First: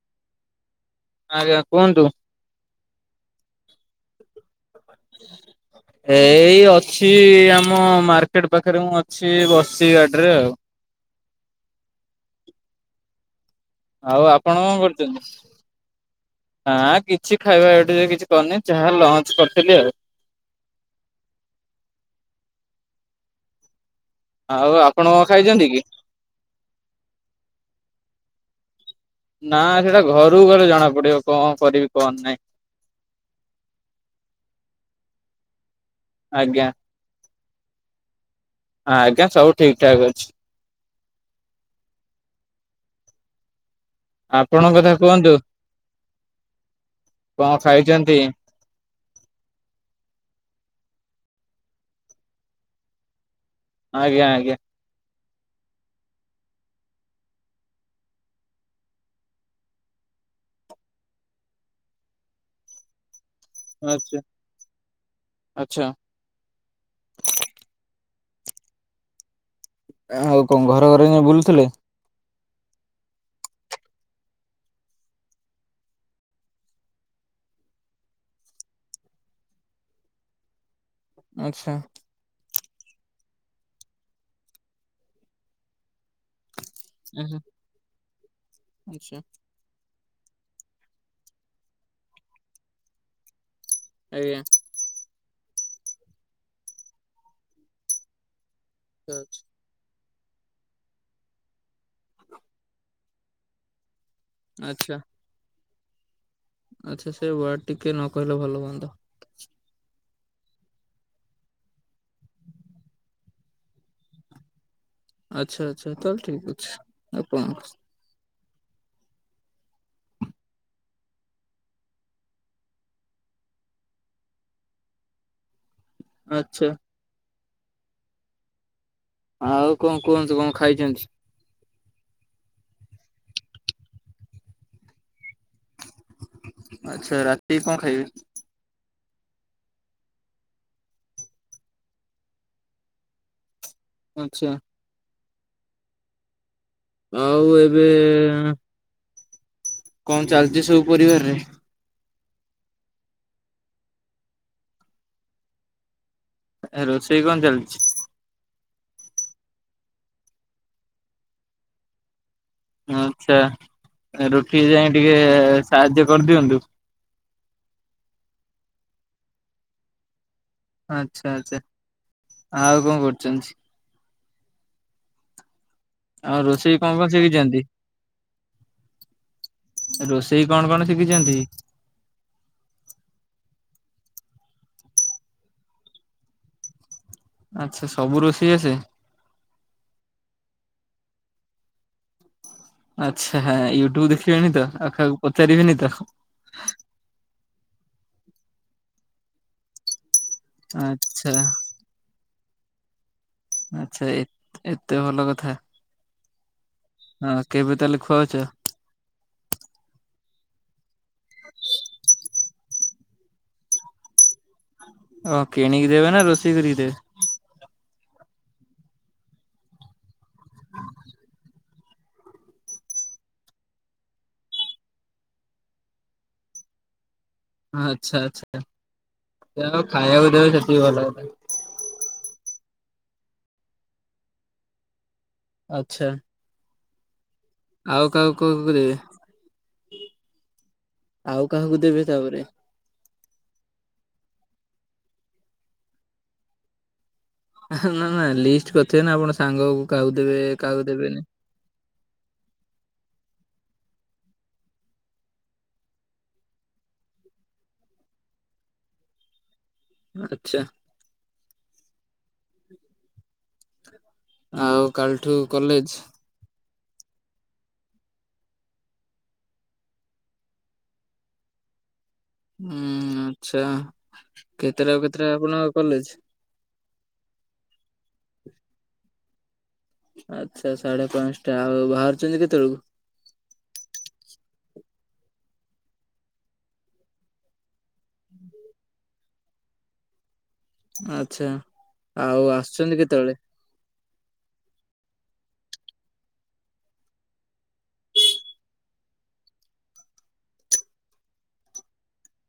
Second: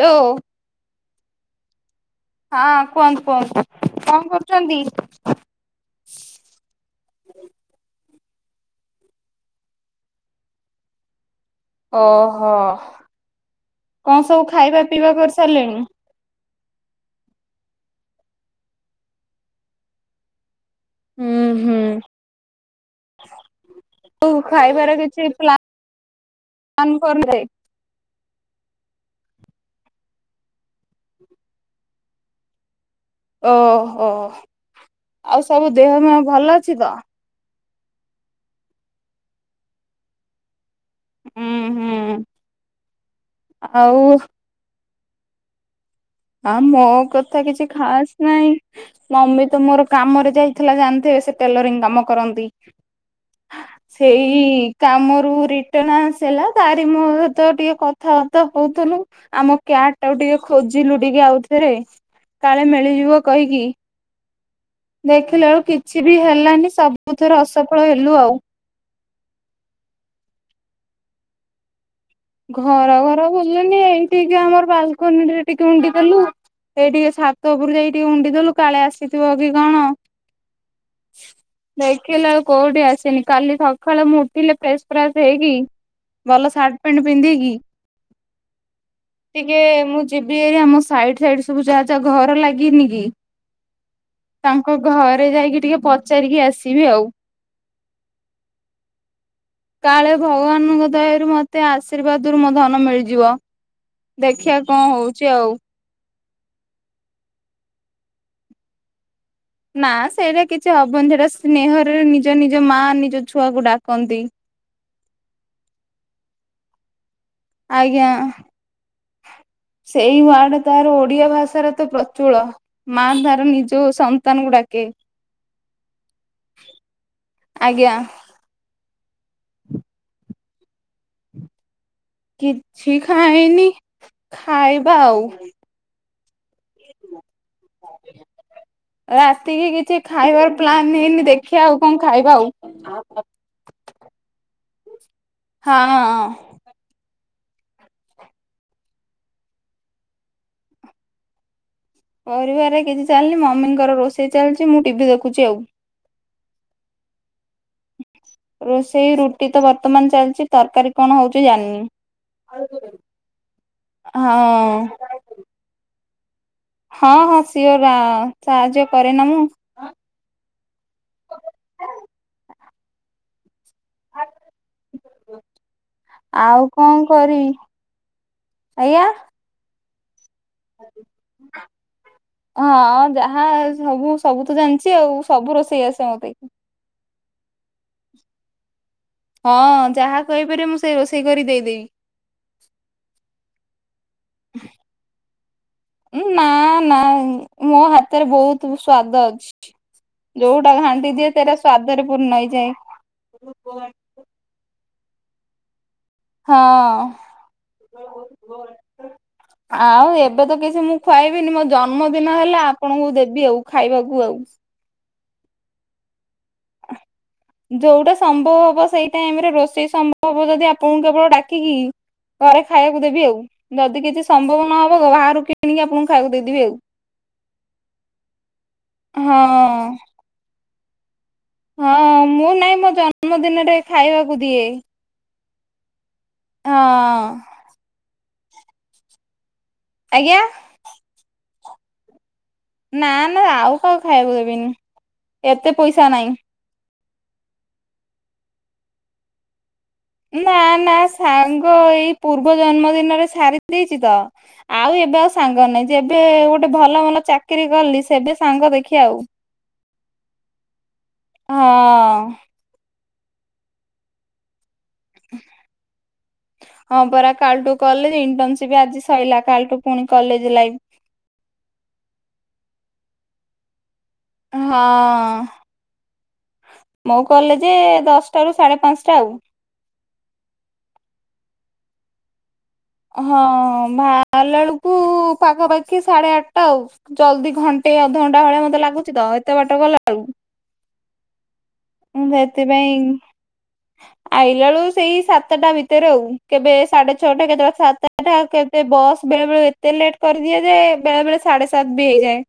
ହଉ [inaudible] ଆଜ୍ଞା କୁହନ୍ତୁ। ହଁ କୁହନ୍ତୁ କୁହନ୍ତୁ [inaudible] କଣ କରୁଛନ୍ତି। ଏଇ ଅଛି ଆମ ମାର୍କେଟ, ପାଖରେ ମୁଁ ଅଛି ବସିଛି ଗାଡିରେ ଆଉ। ଓହୋ, ଆଉ କଣ ସବୁ ଆପଣ କଣ ଖାଇବା ପିଇବା କରୁଚନ୍ତି? କରିସାରିଲେଣି। ହଁ କିଛି ଖାଇବା ଏଠି କିଛି କରିନି ଯାହା ଲଞ୍ଚ୍ କରିଥିଲି ଆଉ ହୁଁ ହୁଁ [inaudible] ଆଉ ଖାଇବାର ଆପଣ କଣ କିଛି। ଖାଇଚନ୍ତି କି? କ କର [inaudible] ନା ସେଇଟା ଘରକୁ ଗଲେ ଜଣାପଡିବ କଣ କରିବି କଣ ନାହିଁ। ଓହୋ [inaudible] ଆଉ ସବୁ ଦେହ ମୁହ ଭଲ ଆଜ୍ଞା ଅଛି ତ। ହଁ ଆଜ୍ଞା, ସବୁ ଠିକ ଠାକ୍ ଅଛି। ହୁଁ ହୁଁ [inaudible] ଆଉ। ଆପଣଙ୍କ କଥା କୁହନ୍ତୁ। ଆ ମୋ କଥା କଣ କିଛି ଖାସ୍ ଖାଇଚନ୍ତି? ନାଇଁ, ମମି ତ ମୋର କାମ ରେ ଯାଇଥିଲା। ଜାଣିଥିବେ ସେ ଟେଲରିଂ କାମ କରନ୍ତି। [inaudible] ଆଜ୍ଞା ସେଇ। ଆଜ୍ଞା କାମରୁ ରିଟନ୍ ଆସିଲା। ତାରି ମୋ ସହିତ ଟିକେ କଥାବାର୍ତ୍ତା ହଉଥିଲୁ। ଆମ କ୍ୟାଟ, ଟାକୁ ଟିକେ ଖୋଜିଲୁ ଟିକେ ଆଉଥରେ କାଳେ ମିଳିଯିବ। କହିକି ଆଚ୍ଛା [inaudible] ଦେଖିଲା ବେଳୁ ଆଚ୍ଛା। କିଛି। ବି ହେଲାନି ସବୁଥିରେ ଅସଫଳ ହେଲୁ ଆଉ ଆଉ କଣ ଘର ଘର କା ବୁଲୁଥିଲେ। [inaudible] ଘର ଘର ବୁଲୁନି ଏଇଠିକା ଆମର ବାଲକୋନିରେ ଟିକେ ଉଣ୍ଡି ଦେଲୁ। ଏଇ ଟିକେ ଛାତ଼ ଉପରୁ ଯାଇକି ଟିକେ ଉଣ୍ଡିଦେଲୁ କାଳେ ଆସିଥିବ କି କଣ। [inaudible] ଆଚ୍ଛା। ଦେଖିଲା ବେଳକୁ କୋଉଠି ଆସିନି କାଲି ସକାଳୁ ମୁଁ ଉଠିଲେ ଫ୍ରେସ୍ ଫ୍ରାସ୍ ହେଇକି ଭଲ ର୍ଷାର୍ଟ ସାଟ୍ ପ୍ୟାଣ୍ଟ୍ ପିନ୍ଧିକି। ଆଚଛା [inaudible] ଟିକେ ମୁଁ ଯିବି ଭାରି ଆମ ସାଇଡ ସାଇଡ ସବୁ ଯାହା ଯାହା ଘର ଲାଗିନି କି ଆଜ୍ଞା। [inaudible] ତାଙ୍କ ଘରେ ଯାଇକି ଟିକେ ପଚାରିକି ଆସିବି ଆଉ ଆଁଛା [inaudible] କାଳେ ଭଗବାନଙ୍କ, ଦୟାରୁ ମତେ ଆଶୀର୍ବାଦ ରୁ ମୋ ଧନ ମିଳିଯିବ। ଦେଖିଆ କଣ ଆଚ୍ଛା ହଉଛି ଆଉ ଆଚ୍ଛା ସେ ୱାର୍ଡ, ଟିକେ ନ କହିଲେ ଭଲ ହୁଅନ୍ତା। ନା ସେଇଟା କିଛି ହବନି ସେଟା ସ୍ନେହରେ ନିଜ ନିଜ ମା, ନିଜ ଛୁଆକୁ ଡାକନ୍ତି। ଆଛା ଆଛା ତାହେଲେ ଠିକ୍ ଅଛି ଆପଣ ଆଜ୍ଞା [inaudible] ସେଇ ୱାର୍ଡ ତାର ଓଡ଼ିଆ ଭାଷାରେ, ତ ପ୍ରଚୁଳ, ମା ତାର ନିଜ ସନ୍ତାନ, କୁ ଡାକେ ଆଛା, ଆଜ୍ଞା, ଆଉ କଣ କୁହନ୍ତୁ, କଣ ଖାଇଚନ୍ତି। କିଛି ଖାଇନି ଖାଇବା ଆଉ ଆଛା ରାତି କି କଣ ଖାଇବେ ରାତିକି କିଛି ଖାଇବାର ପ୍ଲାନ୍ ହେଇନି ଦେଖିବା ଆଉ କଣ ଖାଇବା ଆଉ ଆଚ୍ଛା। ହଁ ଅଁ ଅଁ। ଆଉ ଏବେ ଏଁ କଣ୍ ଚାଲଚି ସବୁ ପରିବାର୍ ରେ? ପରିବାର୍ ରେ କିଛି ଚାଲନି ମମିଙ୍କର ରୋଷେଇ ଚାଲିଚି ମୁ ଟିଭି ଦେଖୁଚି ଆଉ। ଆ ରୋଷେଇ କଣ ଚାଲଛି? ରୋଷେଇ ରୁଟି ତ ବର୍ତ୍ତମାନ୍ ଚାଲଚି ତରକାରୀ କଣ ହଉଚି ଜାଣିନି? ହଁ ଆଚ୍ଛା ରୁଟିିରେ ଯାଇଁକି ଟିକେ ସାହାଯ୍ୟ କରଦିଅନ୍ତୁ। ହଁ ହଁ ସିଏ ରା ସାହାଯ୍ୟ କରେନା ମୁ ଆଚ୍ଛା ଆଚ୍ଛା ଆଉ କଣ କରୁଚନ୍ତି? ଆଉ ରୋଷେଇ କଣ କଣ ଶିଖିଚନ୍ତି? ଆଜ୍ଞା। ରୋଷେଇ କଣ କଣ ଶିଖିଚନ୍ତି? ହଁ ଯାହା ସବୁ ସବୁ ତ ଜାଣିଚି ଆଉ ସବୁ ରୋଷେଇ ଆସେ ମତେ। ଆଚ୍ଛା ସବୁ ରୋଷେଇ ଆସେ? ହଁ ଯାହା କହିପାରିବେ ମୁଁ ସେଇ ରୋଷେଇ କରି ଦେଇଦେବି। ଆଛା ୟୁଟ୍ୟୁବ୍ ଦେଖିବେନି ତ? ଆଉକାହାକୁ ପଚାରିବେନି ତ? ନା ନା ମୋ ହାତରେ ବହୁତୁ ସ୍ଵାଦ ଅଛି। ଯଉଟା ଘାଣ୍ଟି ଆଚ୍ଛା ଦିଏ ସେଟା ସ୍ଵାଦରେ ପୂର୍ଣ୍ଣ ହେଇଯାଏ। ଆଚ୍ଛା ଏ ଏତେ ଭଲ କଥା। ହଁ। ହଁ କେବେ ତାହେଲେ ଖୁଆଉଛ ଆଉ ଏବେ ତ କିଛି ମୁଁ ଖୁଆଇବିନି ମୋ ଜନ୍ମଦିନ ନ ହେଲେ ଆପଣଙ୍କୁ ଦେବି ଆଉ ଖାଇବାକୁ ଆଉ। ଓ କିଣିକି ଦେବେ ନା ରୋଷେଇ କରିକି ଦେବେ? ଯଉଟା ସମ୍ଭବ ହବ ସେଇ ଟାଇମ୍ ରେ ରୋଷେଇ ସମ୍ଭବ ହବ ଯଦି ଆପଣଙ୍କୁ କେବଳ ଡ଼ାକିକି ଘରେ ଖାଇବାକୁ ଦେବି ଆଉ ଯଦି କିଛି ସମ୍ଭବ ନହବ ଘର ବାହାରୁ କିଣିକି ଆପଣଙ୍କୁ ଖାଇବାକୁ ଦେଇଦେବି ଆଉ। ଆଚ୍ଛା ଆଚ୍ଛା ହଁ ଯାହଉ ଖାଇବାକୁ ଦେବେ ସେତିିକି ଭଲ କଥା। ହଁ ମୁ ନାଇଁ ମୋ ଜନ୍ମଦିନରେ ଖାଇବାକୁ ଦିଏ। ଆଚ୍ଛା। ଅଁ। ଆଉ କାହାକୁ କଲ୍ କରିବେ? ଆଜ୍ଞା। ଆଉ କାହାକୁ ଦେବେ ତାପରେ? ନା ନା ଆଉ କାହାକୁ ଖାଇବାକୁ ଦେବିନି ଏତେ ପଇସା ନାଇଁ। ହେ ନା ନା ଲିଷ୍ଟ୍ କରିଥିବେ ନା ଆପଣ ସାଙ୍ଗକୁ କାହାକୁ ଦେବେ ନା କାହାକୁ ନା ଦେବେନି। ସାଙ୍ଗ ଏଇ ପୂର୍ବ ଜନ୍ମଦିନରେ ସାରି ଦେଇଛି ତ? ଆଉ ଏବେ ଆଉ ସାଙ୍ଗ ନାଇଁ ଯେବେ ଗୋଟେ ଭଲ ଭଲ ଚାକିରି କଲି ସେବେ ସାଙ୍ଗ ଦେଖିଆ ଆଉ। ଆଚ୍ଛା। ହଁ। ଆଉ କାଲ୍ ଠାରୁ କଲେଜ୍? ହଁ ପରା କାଲଟୁ କଲେଜ ଇଣ୍ଟନସିପ ଆଜି ସଇଲା କାଲଟୁ ପୁଣି କଲେଜ ଲାଇଫ୍ ହୁଁ ଆଚ୍ଛା କେତେଟାରୁ କେତେଟା ହଁ ଆପଣଙ୍କ କଲେଜ? ଅ। ମୋ କଲେଜେ ଦଶଟାରୁ ସାଢ଼େ ପାଞ୍ଚଟା ଆଉ ଆଚ୍ଛା, ସାଢେ ପାଞ୍ଚଟା ଆଉ ବାହାରୁଚନ୍ତି କେତବେଳକୁ? ହଁ ଭାଆରିଲାବେଳକୁ ପାଖାପାଖି ସାଢେ ଆଠଟା ଆଉ ଜଲଦି ଘନ୍ ଘଣ୍ଟେ ଅଧଘଣ୍ଟା ଭଳିଆ ମତେ ଲାଗୁଛି ତ ଏତେ ବାଟ ଗଲାବେଳକୁ। ଆଚ୍ଛା। ମୁଁ ଆଉ ଆସୁଛନ୍ତି ସେଥିପାଇଁ। କେତେବେଳେ ଆଇଲାବେଳୁ ସେଇ ସାତଟା ଭିତରେ ଆଉ କେବେ ସାଢେ ଛଅଟା କେତେବେଳେ ସାତଟା ସେଇଟା କେତେ ବସ୍ ବେଳେ ବେଳେ ଏତେ ଲେଟ୍ କରିଦିଏ ଯେ ବେଳେ ବେଳେ ସାଢେ ସାତ ବି ହେଇଯାଏ।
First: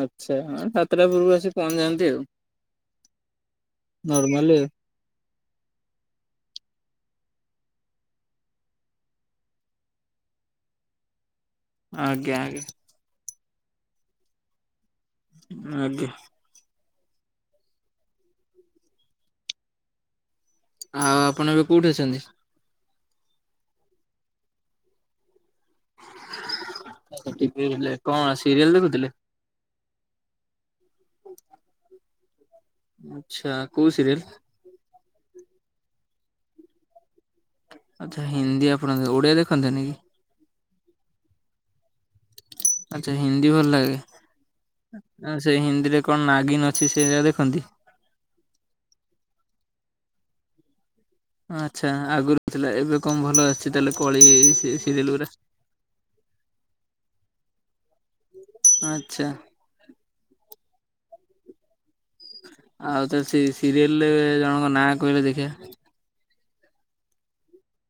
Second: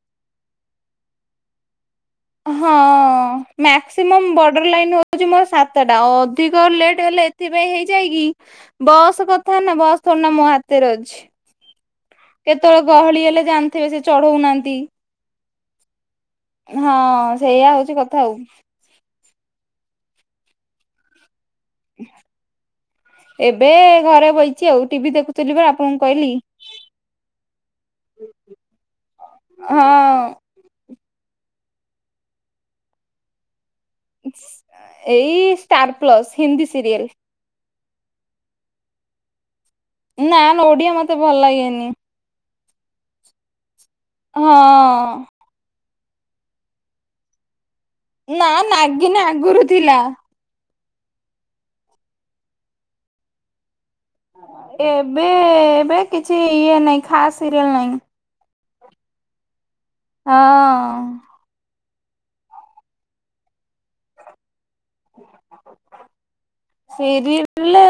ଆଚ୍ଛା, ହଁ ସାତଟା ପୂର୍ବରୁ ଆସି ପହଞ୍ଚିଯାନ୍ତି ଆଉ। ହଁ ମ୍ୟାକ୍ସିମମ୍ ନର୍ମାଲି ଆଉ। ବର୍ଡର ଲାଇନ ହୋ। ହଉଚି ମୋ ସାତଟା ଅଧିକ ଲେଟ୍ ହେଲେ ଏଥିପାଇଁ ହେଇଯାଇ କିି ବସ୍ କଥା ନା ବସ୍ ଥୋଡିନା ମୋ ହାତରେ ଅଛି। ଆଜ୍ଞା ଆଜ୍ଞା କେତେବେଳେ ଗହଳି ହେଲେ ଜାଣିଥିବେ ସେ ଚଢଉନାହାନ୍ତି। ହଁ ଆଜ୍ଞା। ହଁ ସେଇଆ ହଉଛି କଥା ଆଉ ଆଉ ଆପଣ ଏବେ କୋଉଠି ଅଛନ୍ତି? ଏବେ ଘରେ ବଇଚି ଆଉ ଟିଭି ଦେଖୁଥିଲି ପା ଟିଭି ଦେଖୁଥିଲେ କଣ ସିରିଏଲ ଦେଖୁଥିଲେ। ହଁ। ଆଚ୍ଛା କୋଉ ସିରିଏଲେ। ଏଇ ଷ୍ଟାରପ୍ଲସ୍ ହିନ୍ଦୀ ସିରିଏଲେ ଆଚ୍ଛା ହିନ୍ଦୀ ଆପଣ ଓଡ଼ିଆ ଦେଖନ୍ତିନି କି? ନା ନା ଓଡିଆ ମତେ ଭଲ ଲାଗେନି ଆଚ୍ଛା ହିନ୍ଦୀ ଭଲ ଲାଗେ ହଁ ସେ ହିନ୍ଦୀରେ କଣ ନାଗିନ୍ ଅଛି ସେଇଆ ଦେଖନ୍ତି ନା ନାଗିନ୍ ଆଗରୁ ଥିଲା। ଆଚ୍ଛା ଆଗରୁ ଥିଲା ଏବେ କଣ ଭଲ ଆସୁଛି ତାହେଲେ କଳି ସିରିଏଲ ଏବେ ଗୁରା ଏବେ କିଛି ଇଏ ନାହିଁ ଖାସ୍ ସିରିଏଲ ନାହିଁ ଆଚ୍ଛା। ଅଁ। ଆଉ ତ ସେ ସିରିଏଲରେ ଜଣଙ୍କ ନାଁ କହିଲ ଦେଖିଆ। ସିରିଏଲରେ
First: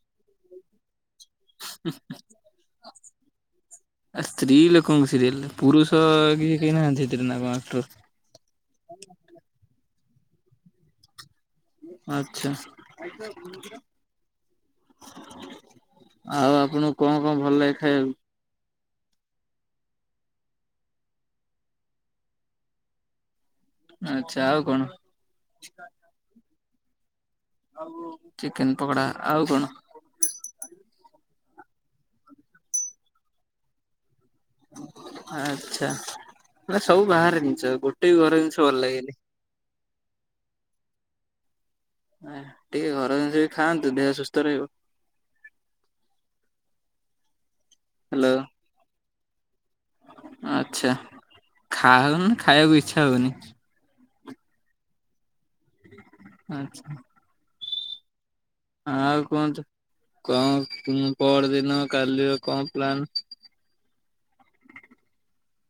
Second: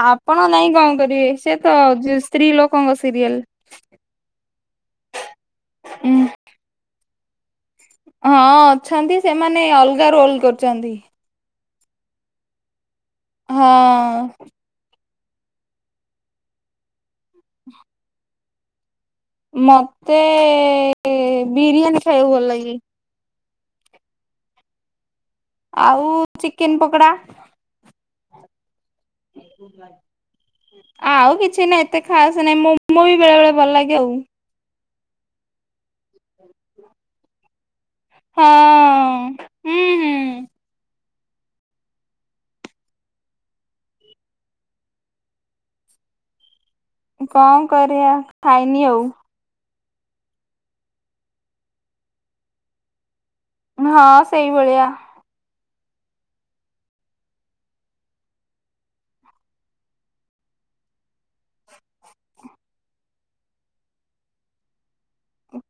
ଆପଣ ଜଣିକି କଣ କରିବେ ସେ ସ୍ତ୍ରୀଲୋକଙ୍କ ସିରିଏଲେ ଆ ସ୍ତ୍ରୀ ଲୋକଙ୍କ ସିରିଏଲ ପୁରୁଷ କି କେହି ନାହାନ୍ତି ଏଥିରେ ନା କଣ ଆକ୍ଟର ହଁ ଅଛନ୍ତି ସେମାନେ ଅଲଗା ରୋଲ୍ କରୁଚନ୍ତି। ଆଚ୍ଛା। [unintelligible] ହଁ ଆଉ ଆପଣଙ୍କୁ କଣ କଣ ଭଲ ଲାଗେ ଖାଇଆକୁ? ମତେ ବିରିୟାନୀ ଖାଇବାକୁ ଭଲ ଲାଗେ। ଆଚ୍ଛା ଆଉ କଣ? ଆଉ ଚିକେନ୍ ପକୋଡା। ଆଉ ଚିକେନ୍ ପକୋଡା ଆଉ କଣ? [unintelligible] ଆଉ କିଛି ନାହିଁ ଏତେ ଖାସ ନାଇଁଁ ମୋମୋ ବି ବେଳେ ବେଳେ ଭଲ ଲାଗେ ଆଉ। ଆଚ୍ଛା ସବୁ ବାହାର ଜିନିଷ ଗୋଟେ ବି ଘର ଜିନିଷ ଭଲ ହଁ ଲାଗେନି। ହୁଁ ହୁଁ। ଟିକେ ଘର ଜିନଷ ବି ଖାଆନ୍ତୁ ଦେହ ସୁସ୍ଥ ରହିବ। କଣ କରିଆ ହ୍ୟାଲୋ ଖାଇନି ଆଉ। ଆଚ୍ଛା ଖାଉନୁ ନା ଖାଇବାକୁ ଇଚ୍ଛା ହଉନି। ହଁ ସେଇଭଳିଆ। ଆଚ୍ଛା। ଆଉ କୁହନ୍ତୁ କଣ ପର ଦିନ କାଲିର କଣ ପ୍ଲାନ।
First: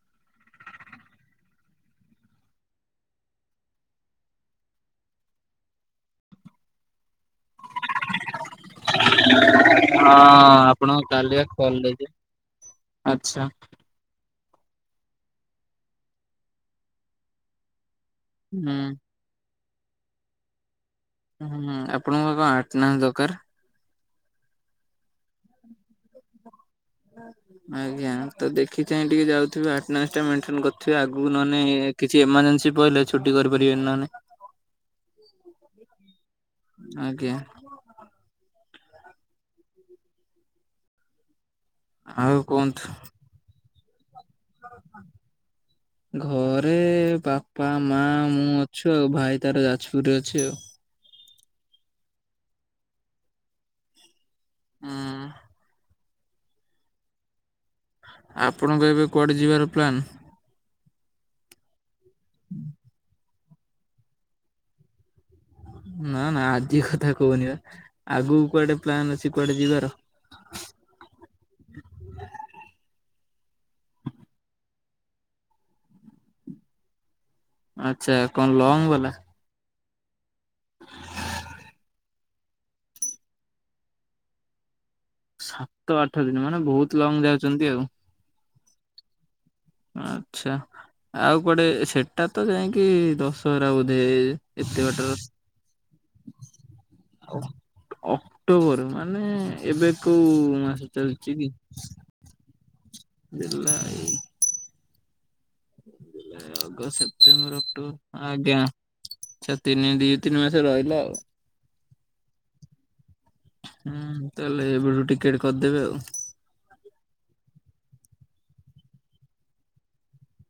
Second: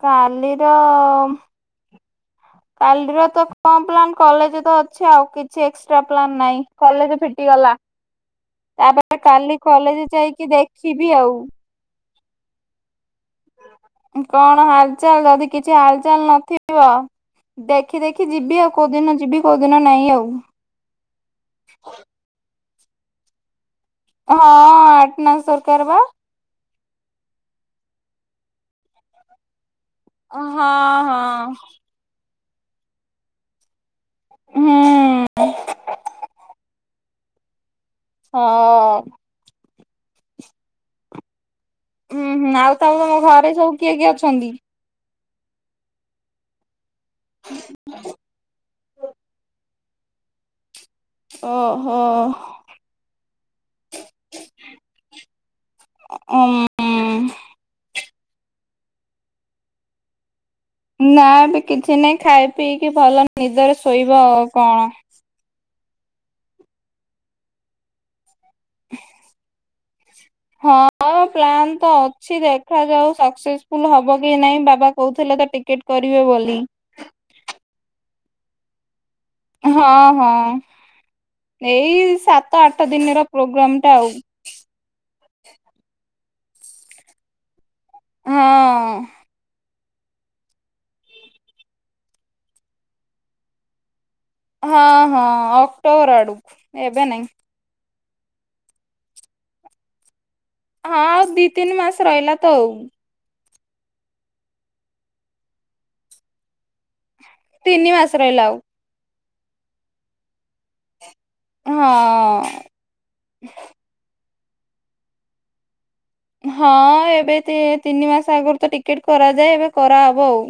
କାଲିର କାଲିର ତ କଣ ପ୍ଲାନ୍ କଲେଜ୍ ତ ଅଛି ଆଉ କିଛି ଏକ୍ସଟ୍ରା ପ୍ଲାନ୍ ନାହିଁ କଲେଜ୍ ଫିଟିଗଲା ତାପରେ କାଲି କଲେଜ୍ ଯାଇକି ଦେଖିବି ଆଉ କଲେଜ୍ ଆଚ୍ଛା କଣ ହାଲ୍ ଚାଲ୍ ଯଦି କିଛି ହାଲ୍ ଚାଲ୍ ନଥିବ ଦେଖି ଦେଖି ଯିବି ଆଉ ହୁଁ। କୋଉଦିନ ଯିବି କୋଉଦିନ ନାହିଁ ଆଉ ହୁଁ ଆପଣଙ୍କ କଣ ଆଣ୍ଟେନାସ୍ ଦରକାର ହଁ ଆଣ୍ଟେନାସ୍ ଦରକାର ପା ଆଜ୍ଞା ତ ଦେଖି ଚାହିଁ ଟିକେ ଯାଉଥିବେ ଆଣ୍ଟନାସ୍ ହଁ ମେଣ୍ଟନେ କରିଥିବେ ହଁ। ଆଗକୁ ନହେଲେ କିଛି ଏମର୍ଜେନ୍ସି ପଇଲେ ଛୁଟି କରିପାରିବେନି ହୁଁ ନହେଲେ ଆଜ୍ଞା ହଁ ହୁଁ ହୁଁ ଆଉ ତ ତମ ଘରେ ସବୁ କିଏ କିଏ ଅଛନ୍ତି ଘରେ ବାପା ମା ମୁଁ ଅଛୁ ଆଉ ଭାଇ ତାର ଯାଜପୁରରେ ଅଛି ଆଉ ଓହୋ ହୁଁ ଓମ୍ ଆପଣଙ୍କ ଏବେ କୁଆଡ଼େ ଯିବାର ପ୍ଲାନ୍ ନା ଏବେ କିଛି ନାଇଁ ଖାଇ ପିଇକି ଭଲ ନିଦରେ ଶୋଇବ ଆଉ କଣ ନା ନା ଆଜି କଥା କହୁନି ବା ଆଗକୁ କୁଆଡ଼େ ପ୍ଲାନ୍ ଅଛି କୁଆଡ଼େ ଯିବାର ହଁ ପ୍ଲାନ୍ ତ ଅଛି ଦେଖାଯାଉ ସକ୍ସେସ୍ ଫୁଲୁ ହବ କି ନାଇଁ ବାବା କହୁଥିଲେ ତ ଟିକେଟ୍ କରିବେ ବୋଲି ଆଚ୍ଛା କଣ ଲଙ୍ଗ ବାଲା ହଁ ହଁ ଏଇ ସାତ ଆଠ ଦିନର ପ୍ରୋଗ୍ରାମ୍ ଟା ଆଉ ସାତ ଆଠ ଦିନ ମାନେ ବହୁତ ଲଙ୍ଗ ଯାଉଛନ୍ତି ଆଉ ହଁ ଆଛା ଆଉ କୁଆଟେ ସେଟା ତ ଯାଇକି ଦଶହରା ବୋଧେ ଏତେ ହଁ ବାଟର ହଁ ଅକ୍ଟୋବର ଆଡ଼କୁ ଏବେ ନାଇଁ ଅକ୍ଟୋବର ମାନେ ଏବେ କୋଉ ହଁ ଆଉ ଚାଲିଛି ଦି ତିନି ମାସ ରହିଲା ତ ଆଉ ବିଲା ଆଈ ଜୁଲାଇ ଅଗଷ୍ଟ ସେପ୍ଟେମ୍ବର ତିନି ମାସ ଅକ୍ଟେବର ରହିଲା ଆଜ୍ଞା ଆଛା ତିନି ଦି ତିନି ମାସ ରହିଲା ଆଉ ଆଉ ହଁ। ହୁଁ ତାହେଲେ ଏବେୁ ଠୁ ଟିକେଟେ କରିଦେବେ ଆଉ ହଁ ଏବେ ତିନି ମାସ ଆଗରୁ ତ ଟିକେଟ୍ କରାଯାଏ ଏବେ କରାହବ ଆଉ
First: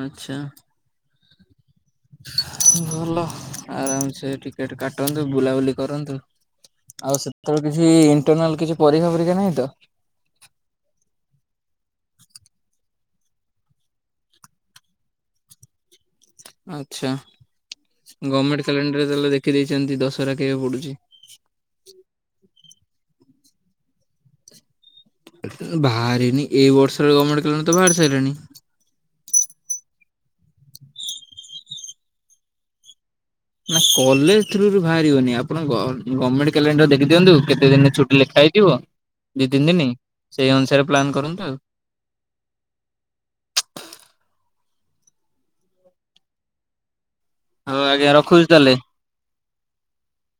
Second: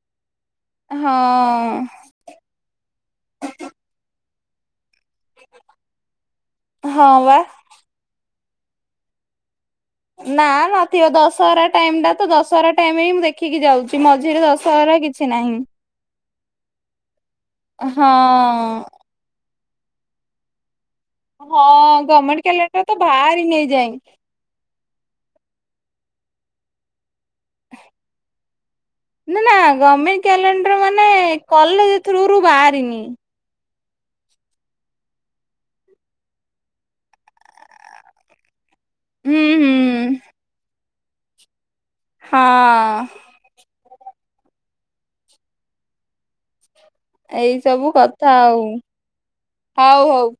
ଆଚ୍ଛା ହଁ ଭଲ ଆରାମସେ ଟିକେଟ୍ କାଟନ୍ତୁ ବୁଲାବୁଲି କରନ୍ତୁ ହଁ ଆଉ ବା। ସେତେବେଳେ କିଛି ଇଣ୍ଟରନାଲ୍ କିଛି ପରୀକ୍ଷା ପରୀକ୍ଷା ନାହିଁ ତ ନା ନଥିବ ଦଶହରା ଟାଇମି ଟା ତ ଦଶହରା ଟାଇମି ହିଁ ମୁଁ ଦେଖିକି ଯାଉଛି ମଝିରେ ଦଶହରା କିଛି କିଛି ନାହିଁ ଆଚ୍ଛା ଗମେଣ୍ଟେ ହଁ କ୍ୟାଲେଣ୍ଡରରେ ତାହେଲେ ଦେଖିଦେଇଛନ୍ତି ଦଶହରା କେବେ ପଡୁଛି ହଁ ଗମେଣ୍ଟେ କ୍ୟାଲେଣ୍ଡର ତ ବାହାରି ଏଇଯାଏ ଏ ପର୍ଯ୍ୟନ୍ତ ବାହାରିନି ଏଇ ବର୍ଷରେ ଗମେଣ୍ଟ କ୍ୟାଲେଣ୍ଡ ତ ବାହାରି ସାରିଲାଣି। ନା ନା ଗମେଣ୍ଟ କ୍ୟାଲେଣ୍ଡର ମାନେ କଲେଜ ଥ୍ରୁରୁୁ ବାହାରିନି। ନା କଲେଜ ଥ୍ରୁରୁ ବାହାରିବନି। ଆପଣ ଗ ଗମଣ୍ଟେ କାଲେଣ୍ଡର ଦେଖିଦିଅନ୍ତୁ କେତେ ଦିନରେ ଛୁଟି ଲେଖା ହେଇଥିବ। ହୁଁ ଦି ତିନି ହୁଁ ଦିନି ସେଇ ଅନୁସାରେ ପ୍ଲାନ୍ କରନ୍ତୁ ଆଉ। ହଁ ଏଇ ହଉ ସବୁ ଆଜ୍ଞା କଥା ରଖୁଛି ଆଉ। ତାହେଲେ। ହଉ ହଉ।